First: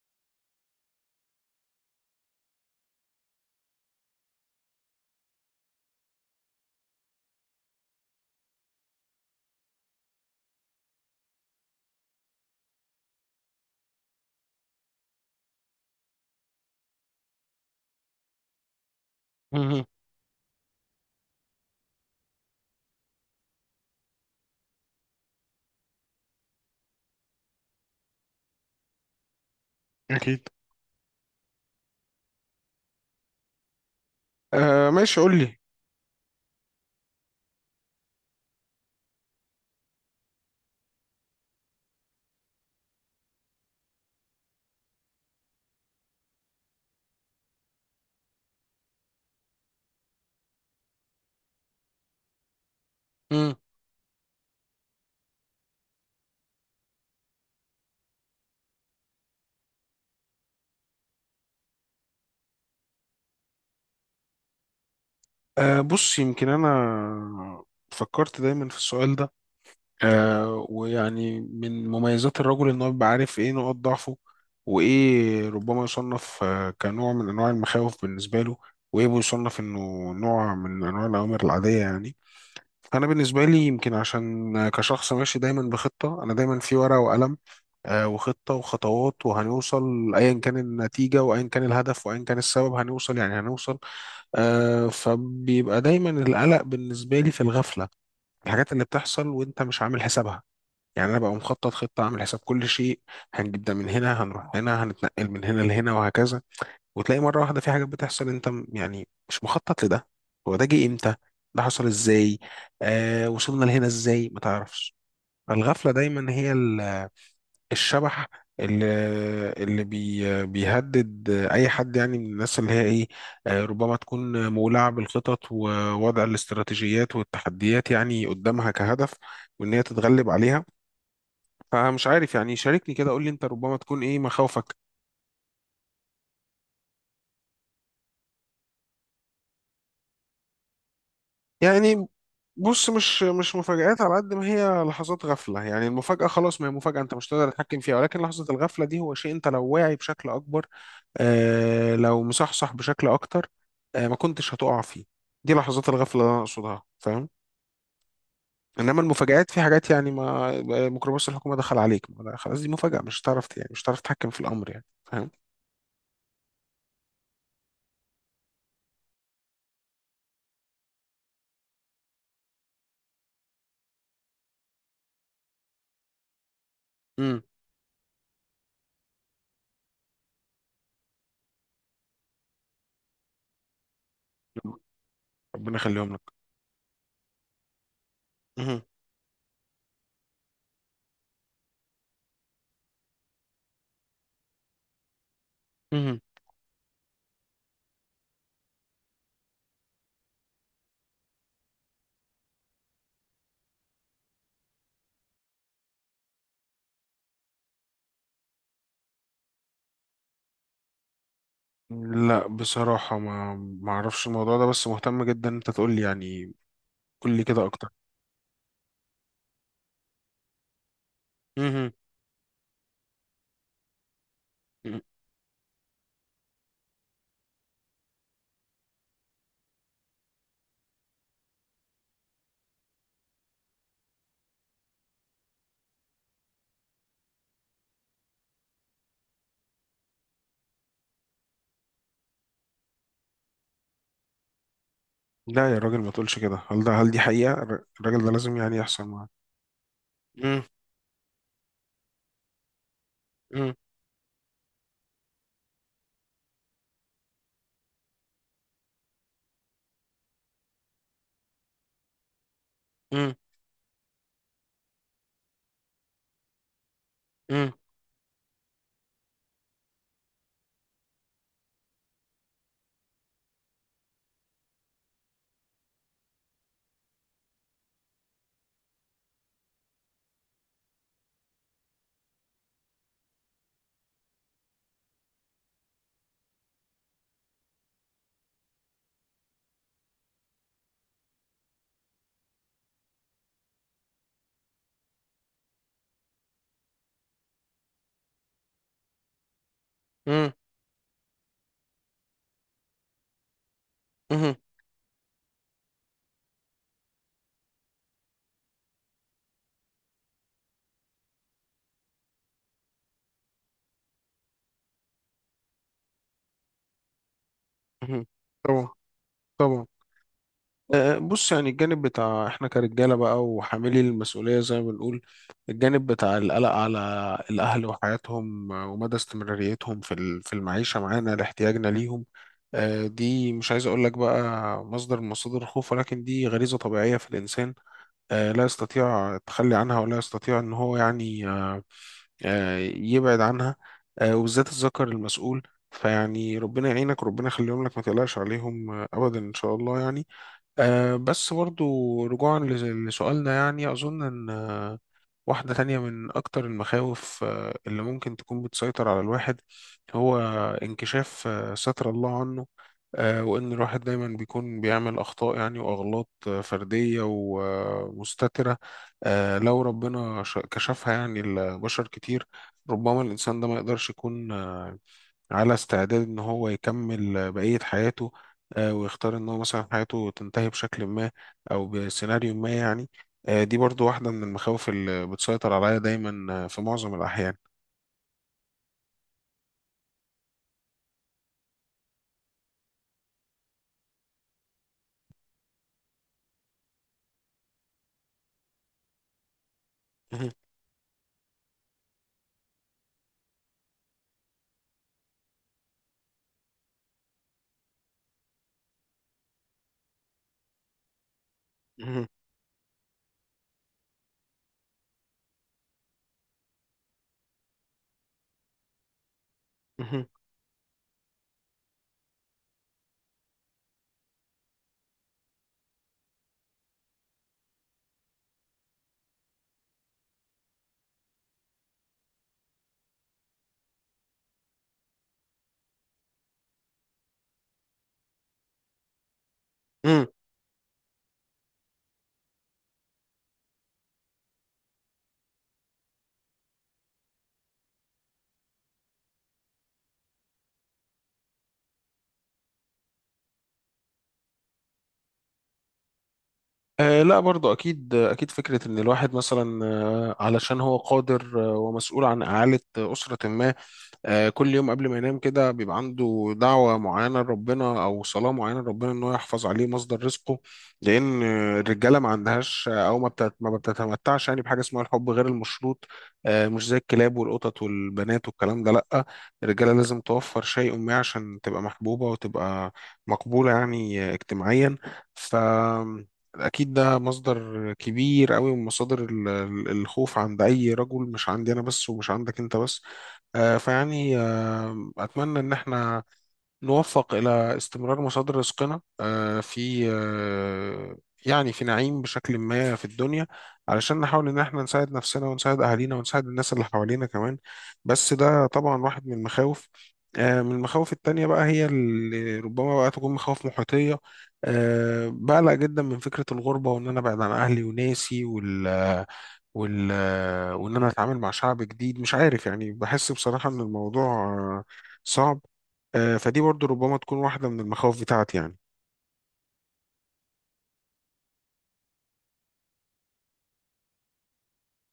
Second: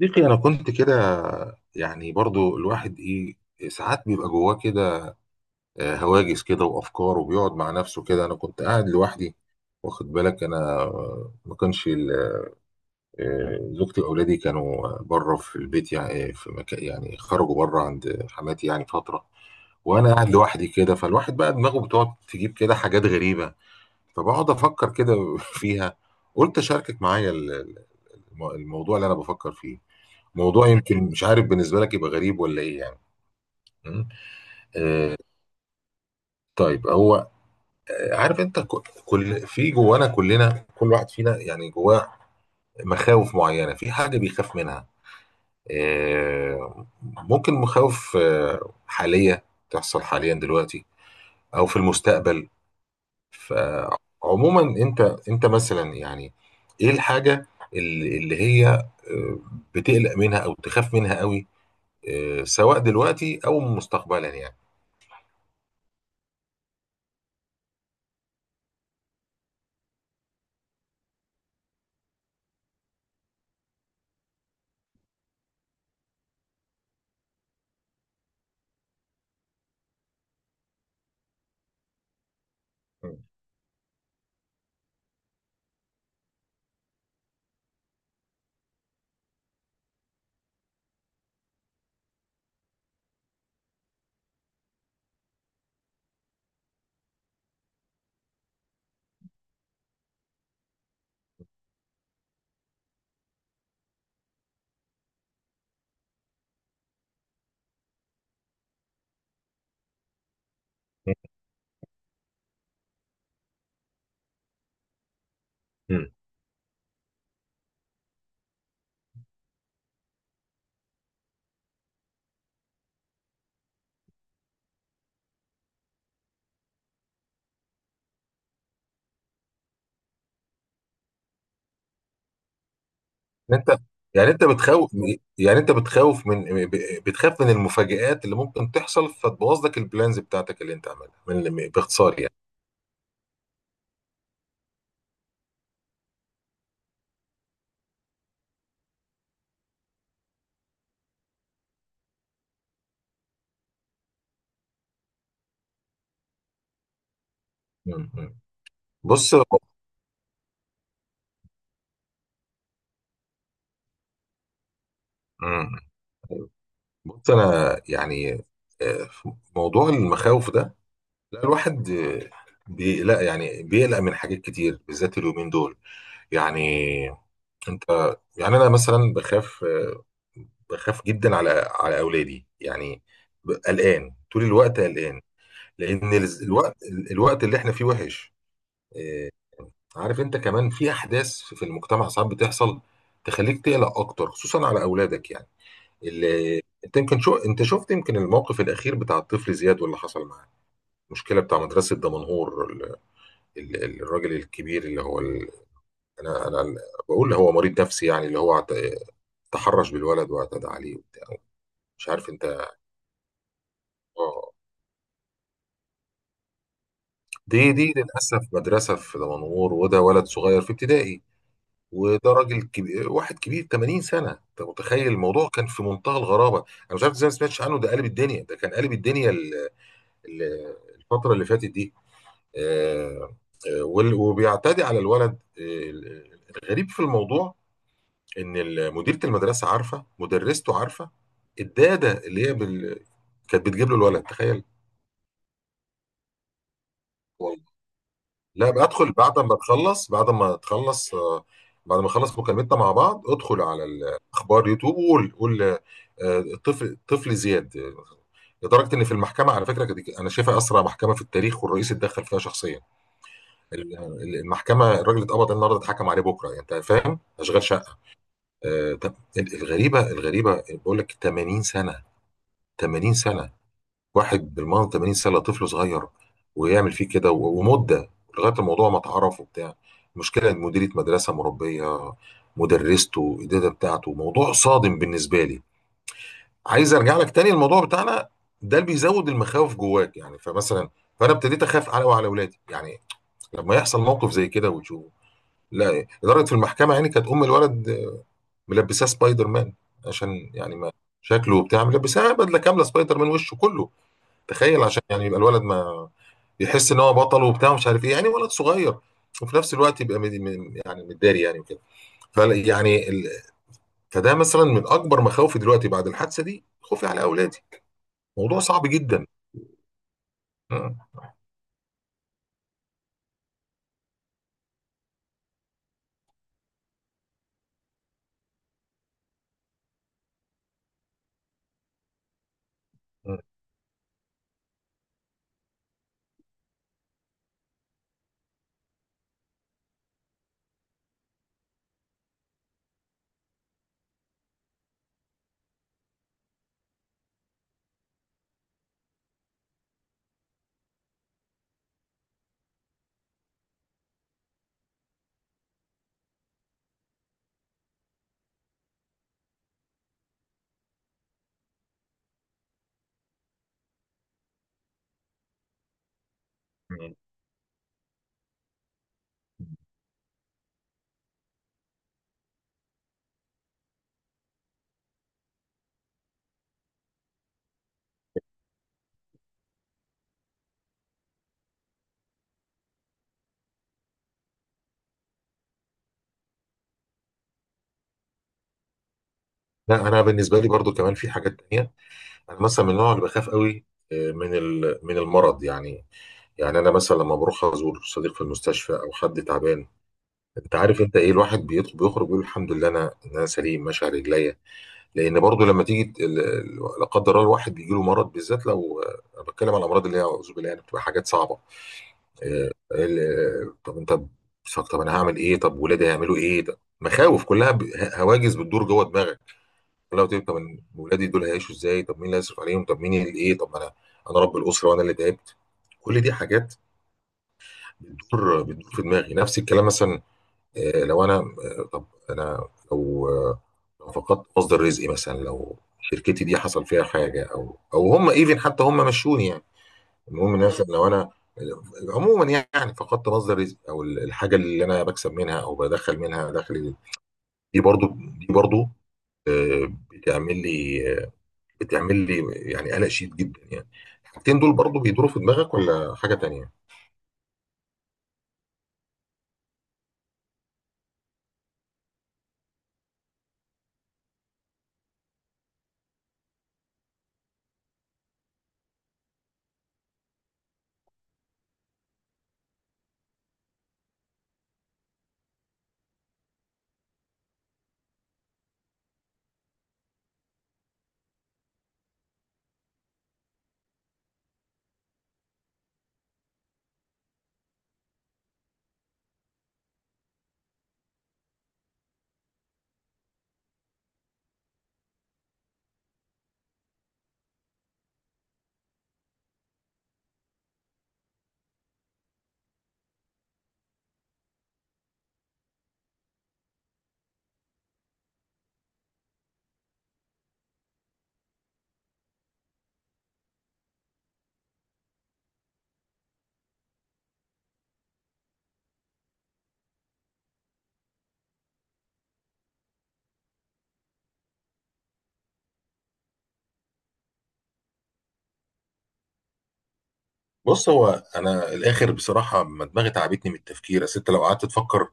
صديقي انا كنت كده. يعني برضو الواحد ايه، ساعات بيبقى جواه كده هواجس كده وافكار، وبيقعد مع نفسه كده. انا كنت قاعد لوحدي، واخد بالك. انا ما كانش زوجتي واولادي كانوا بره في البيت، يعني في مكان، يعني خرجوا بره عند حماتي يعني فتره. مهم. وانا قاعد لوحدي كده، فالواحد بقى دماغه بتقعد تجيب كده حاجات غريبه، فبقعد افكر كده فيها. قلت اشاركك معايا الموضوع اللي انا بفكر فيه. أكيد. موضوع يمكن مش عارف بالنسبه لك يبقى غريب ولا ايه يعني. مم. آه آه، ماشي قول لي. طيب. هو عارف انت، كل في جوانا كلنا، كل واحد فينا يعني جواه مخاوف معينه، في حاجه بيخاف منها. آه ممكن مخاوف حاليه تحصل حاليا دلوقتي، او في المستقبل. امم. فعموما انت، انت مثلا يعني ايه الحاجه اللي هي، بتقلق منها او تخاف منها قوي، سواء دلوقتي او مستقبلا يعني؟ بص يمكن أنا فكرت دايما في السؤال ده. ويعني من مميزات الرجل إن هو بيبقى عارف إيه نقاط ضعفه، وإيه ربما يصنف كنوع من أنواع المخاوف بالنسبة له، وإيه بيصنف إنه نوع من أنواع الأوامر العادية يعني. فانا بالنسبه لي يمكن عشان كشخص ماشي دايما بخطه، انا دايما في ورقه وقلم، وخطه وخطوات، وهنوصل ايا كان النتيجه وايا كان الهدف وايا كان السبب هنوصل، يعني هنوصل. فبيبقى دايما القلق بالنسبه لي في الغفله، الحاجات اللي بتحصل وانت مش عامل حسابها. يعني انا ببقى مخطط خطه عامل حساب كل شيء، هنجيب ده من هنا، هنروح هنا، هنتنقل من هنا لهنا وهكذا. وتلاقي مرة واحدة في حاجات بتحصل انت يعني مش مخطط لده. هو ده جه امتى؟ ده حصل ازاي؟ وصلنا لهنا ازاي ما تعرفش. الغفلة مم. دايما هي الشبح اللي اللي بيهدد اي حد، يعني من الناس اللي هي ايه، ربما تكون مولعة بالخطط ووضع الاستراتيجيات والتحديات يعني قدامها كهدف، وان هي تتغلب عليها. فمش عارف، يعني شاركني كده، قول لي انت إن ربما انت تكون ايه يعني انت مخاوفك. بتخوف، يعني انت بتخوف من، بتخاف من المفاجآت اللي ممكن تحصل فتبوظ لك البلانز بتاعتك اللي انت عاملها، من يعني باختصار يعني. بص، مش مفاجآت على قد ما هي لحظات غفلة. يعني المفاجأة خلاص ما هي مفاجأة، انت مش تقدر تتحكم فيها، ولكن لحظة الغفلة دي هو شيء انت لو واعي بشكل اكبر، لو مصحصح بشكل اكتر، ما كنتش هتقع فيه. دي لحظات الغفلة اللي انا اقصدها، فاهم؟ مم. مم. انما بص. المفاجآت في حاجات يعني ما ميكروباص الحكومة دخل عليك ما، لا، خلاص دي مفاجأة مش هتعرف، يعني مش هتعرف تتحكم في الامر، يعني فاهم. مم. بص انا يعني في موضوع المخاوف ده، لا الواحد بيقلق يعني بيقلق من حاجات كتير، بالذات اليومين دول يعني. امم. انت، يعني انا مثلا بخاف بخاف جدا على اولادي يعني. قلقان طول الوقت، قلقان. ربنا يخليهم لان لك. الوقت، الوقت اللي احنا فيه وحش. مهم. إيه، عارف انت، كمان في احداث في المجتمع ساعات بتحصل تخليك تقلق اكتر، خصوصا على اولادك يعني. مهم. اللي انت يمكن شو، انت شفت يمكن الموقف الاخير بتاع الطفل زياد واللي حصل معاه؟ المشكله بتاع مدرسه دمنهور، الراجل الكبير اللي هو ال... انا انا بقول هو مريض نفسي يعني، اللي هو تحرش بالولد واعتدى عليه وبتاع. مش عارف لا انت. بصراحة ما اعرفش اه، الموضوع ده، بس مهتم جدا إن انت تقول لي يعني. قول لي كده دي اكتر. دي للاسف مدرسه في دمنهور، وده ولد صغير في ابتدائي، مهم. وده راجل كبير، واحد كبير 80 سنه. انت مم. متخيل؟ الموضوع كان في منتهى الغرابه. انا مش عارف ازاي ما سمعتش عنه، ده قلب الدنيا، ده كان قلب الدنيا ال- الفتره اللي فاتت دي. آه، وبيعتدي على الولد. آه، الغريب في الموضوع ان مديره المدرسه عارفه، مدرسته عارفه، الداده اللي هي بال... كانت بتجيب له الولد، تخيل. لا يا راجل ما تقولش كده، هل دي حقيقة؟ الراجل ده لازم لا يعني يحصل بدخل معاه. بعد ما تخلص، بعد ما مم. تخلص بعد ما نخلص مكالمتنا مع بعض، ادخل مم. على الاخبار يوتيوب وقول، قول آه، الطفل، طفل زياد. لدرجه ان في المحكمه، على فكره كده، انا شايفها اسرع محكمه في التاريخ، والرئيس اتدخل فيها شخصيا. مم. المحكمه، الراجل اللي اتقبض النهارده اتحكم عليه بكره، يعني انت فاهم، اشغال مم. شقه. طب الغريبه، الغريبه بقول لك، 80 سنه، 80 سنه، واحد بالمنظر 80 سنه، طفل صغير، ويعمل فيه كده ومده لغايه الموضوع ما اتعرف وبتاع. المشكله ان مديره مدرسه، مربيه، مدرسته، الاداره بتاعته، موضوع صادم بالنسبه لي. عايز ارجع لك تاني، الموضوع بتاعنا ده اللي بيزود المخاوف جواك يعني. فمثلا، فانا ابتديت اخاف على وعلى اولادي يعني، لما يحصل موقف زي كده وتشوفه. لا اداره في المحكمه، يعني كانت ام الولد ملبساه سبايدر مان، عشان مم. يعني ما شكله وبتاع، ملبساه بدله كامله سبايدر مان، وشه كله، مهم. تخيل. عشان يعني يبقى الولد ما يحس ان هو بطل وبتاع ومش عارف ايه، يعني ولد صغير. وفي نفس الوقت يبقى يعني متداري يعني وكده. فال- يعني ال... فده مثلا من اكبر مخاوفي دلوقتي بعد الحادثه دي، خوفي على اولادي. مهم. موضوع صعب طبعا. جدا. طبعا. م- بص، يعني الجانب بتاع احنا كرجاله بقى وحاملي المسؤوليه زي ما بنقول، الجانب بتاع القلق على الاهل وحياتهم ومدى استمراريتهم في في المعيشه معانا لاحتياجنا ليهم. م- دي مش عايز اقول لك بقى مصدر من مصادر الخوف، ولكن دي غريزه طبيعيه في الانسان لا يستطيع التخلي عنها، ولا يستطيع ان هو يعني يبعد عنها، وبالذات الذكر المسؤول. فيعني ربنا يعينك، ربنا يخليهم لك، ما تقلقش عليهم ابدا ان شاء الله يعني. بس برضو رجوعا لسؤالنا، يعني أظن إن واحدة تانية من أكتر المخاوف اللي ممكن تكون بتسيطر على الواحد هو انكشاف ستر الله عنه، وإن الواحد دايما بيكون بيعمل أخطاء يعني وأغلاط م. فردية ومستترة. لو ربنا كشفها يعني لبشر كتير، ربما الإنسان ده ما يقدرش يكون على استعداد ان هو يكمل بقية حياته، ويختار ان هو مثلا حياته تنتهي بشكل ما او بسيناريو ما يعني. دي برضو واحدة من المخاوف اللي بتسيطر عليا دايما في معظم الاحيان. لا انا بالنسبه لي برضو كمان في حاجات تانية. انا مثلا من النوع اللي بخاف قوي من المرض يعني. يعني انا مثلا لما بروح ازور صديق في المستشفى او حد تعبان، مهم. انت عارف انت ايه، الواحد بيدخل بيخرج بيقول الحمد لله انا، إن انا سليم ماشي على رجليا. لان برضو لما تيجي لا قدر الله، الواحد بيجي له مرض، بالذات لو انا بتكلم على الامراض اللي هي اعوذ بالله، يعني بتبقى حاجات صعبه. مهم. طب انت بتفكر، طب انا هعمل ايه، طب ولادي هيعملوا ايه، ده مخاوف كلها، هواجس بتدور جوه دماغك. مهم. لو تقول طب أنا ولادي دول هيعيشوا ازاي، طب مين اللي هيصرف عليهم تعملهم؟ طب مين اللي ايه، طب انا، انا رب الاسره وانا اللي تعبت. كل دي حاجات بتدور في دماغي. نفس الكلام مثلا، آه، لو انا آه، طب انا لو لو فقدت مصدر رزقي مثلا، لو شركتي دي حصل فيها حاجه، او او هم ايفن حتى هم مشوني يعني. مم. المهم إن مثلا لو انا آه، عموما يعني فقدت مصدر رزق، او الحاجه اللي انا بكسب منها او بدخل منها دخل، دي برضو دي برضو آه، بتعمل لي آه، بتعمل لي يعني قلق شديد جدا يعني. الحاجتين دول برضو بيدوروا في دماغك ولا حاجه تانية؟ آه لا برضو أكيد أكيد، فكرة إن الواحد مثلا علشان هو قادر ومسؤول عن إعالة أسرة ما، كل يوم قبل ما ينام كده بيبقى عنده دعوة معينة لربنا أو صلاة معينة لربنا إن هو يحفظ عليه مصدر رزقه. لأن الرجالة ما عندهاش، أو ما بتتمتعش يعني بحاجة اسمها الحب غير المشروط، مش زي الكلاب والقطط والبنات والكلام ده لأ. الرجالة لازم توفر شيء ما عشان تبقى محبوبة وتبقى مقبولة، يعني اجتماعيا. ف أكيد ده مصدر كبير قوي من مصادر الخوف عند أي رجل، مش عندي أنا بس ومش عندك أنت بس. فيعني أتمنى إن احنا نوفق إلى استمرار مصادر رزقنا آه، في آه، يعني في نعيم بشكل ما في الدنيا، علشان نحاول إن احنا نساعد نفسنا ونساعد أهالينا ونساعد الناس اللي حوالينا كمان. بس ده طبعا واحد من المخاوف. من المخاوف التانية بقى هي اللي ربما بقى تكون مخاوف محيطية. بقلق جدا من فكرة الغربة، وإن أنا أبعد عن أهلي وناسي وال وال وان انا اتعامل مع شعب جديد مش عارف. يعني بحس بصراحة ان الموضوع آه، صعب. فدي برضو ربما تكون واحدة من المخاوف بتاعتي يعني. بص هو، انا الاخر بصراحه ما دماغي تعبتني من التفكير، اصل انت لو قعدت تفكر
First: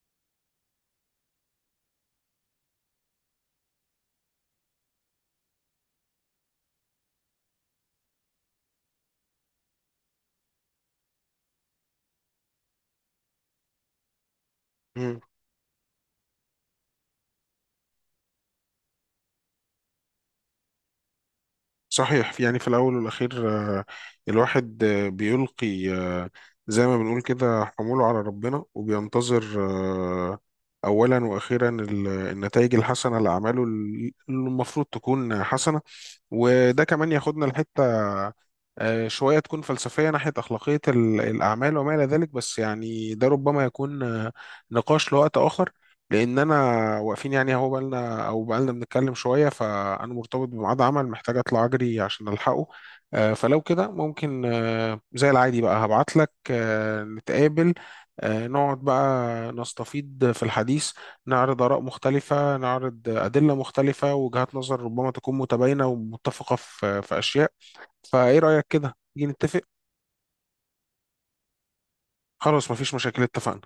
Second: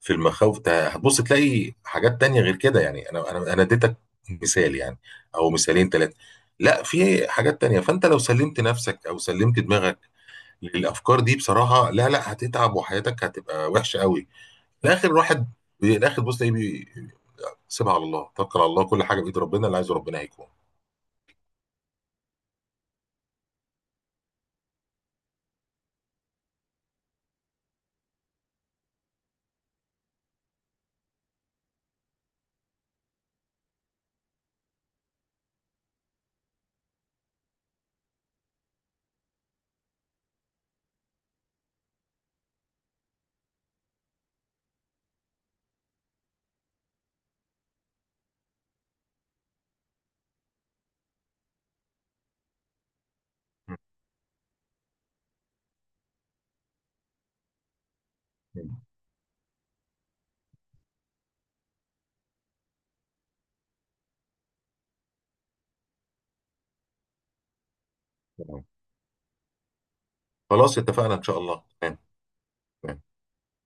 في المخاوف هتبص تلاقي حاجات تانية غير كده يعني. انا انا اديتك مثال يعني، او مثالين ثلاثة، لا في حاجات تانية. فانت لو سلمت نفسك او سلمت دماغك للافكار دي بصراحة، لا هتتعب وحياتك هتبقى وحشة قوي. الاخر مم. واحد، الاخر بص ايه، سيبها على الله، توكل على الله، كل حاجة بايد ربنا، اللي عايزه ربنا هيكون. صحيح، يعني في الأول والأخير آه، الواحد بيلقي زي ما بنقول كده حموله على ربنا وبينتظر آه، أولا وأخيرا النتائج الحسنة لأعماله اللي المفروض تكون حسنة. وده كمان ياخدنا لحتة شوية تكون فلسفية ناحية أخلاقية الأعمال وما إلى ذلك. بس يعني ده ربما يكون نقاش لوقت آخر، لأن أنا واقفين يعني أهو بقالنا بنتكلم شوية، فأنا مرتبط بميعاد عمل محتاج أطلع أجري عشان ألحقه. فلو م- كده ممكن زي العادي بقى هبعتلك نتقابل، نقعد بقى نستفيض في الحديث، نعرض آراء مختلفة، نعرض أدلة مختلفة، وجهات نظر ربما تكون متباينة ومتفقة في أشياء. فإيه م. رأيك كده؟ نيجي نتفق؟ خلاص اتفقنا ان شاء الله، تمام. خلاص مفيش تمام. مشاكل اتفقنا.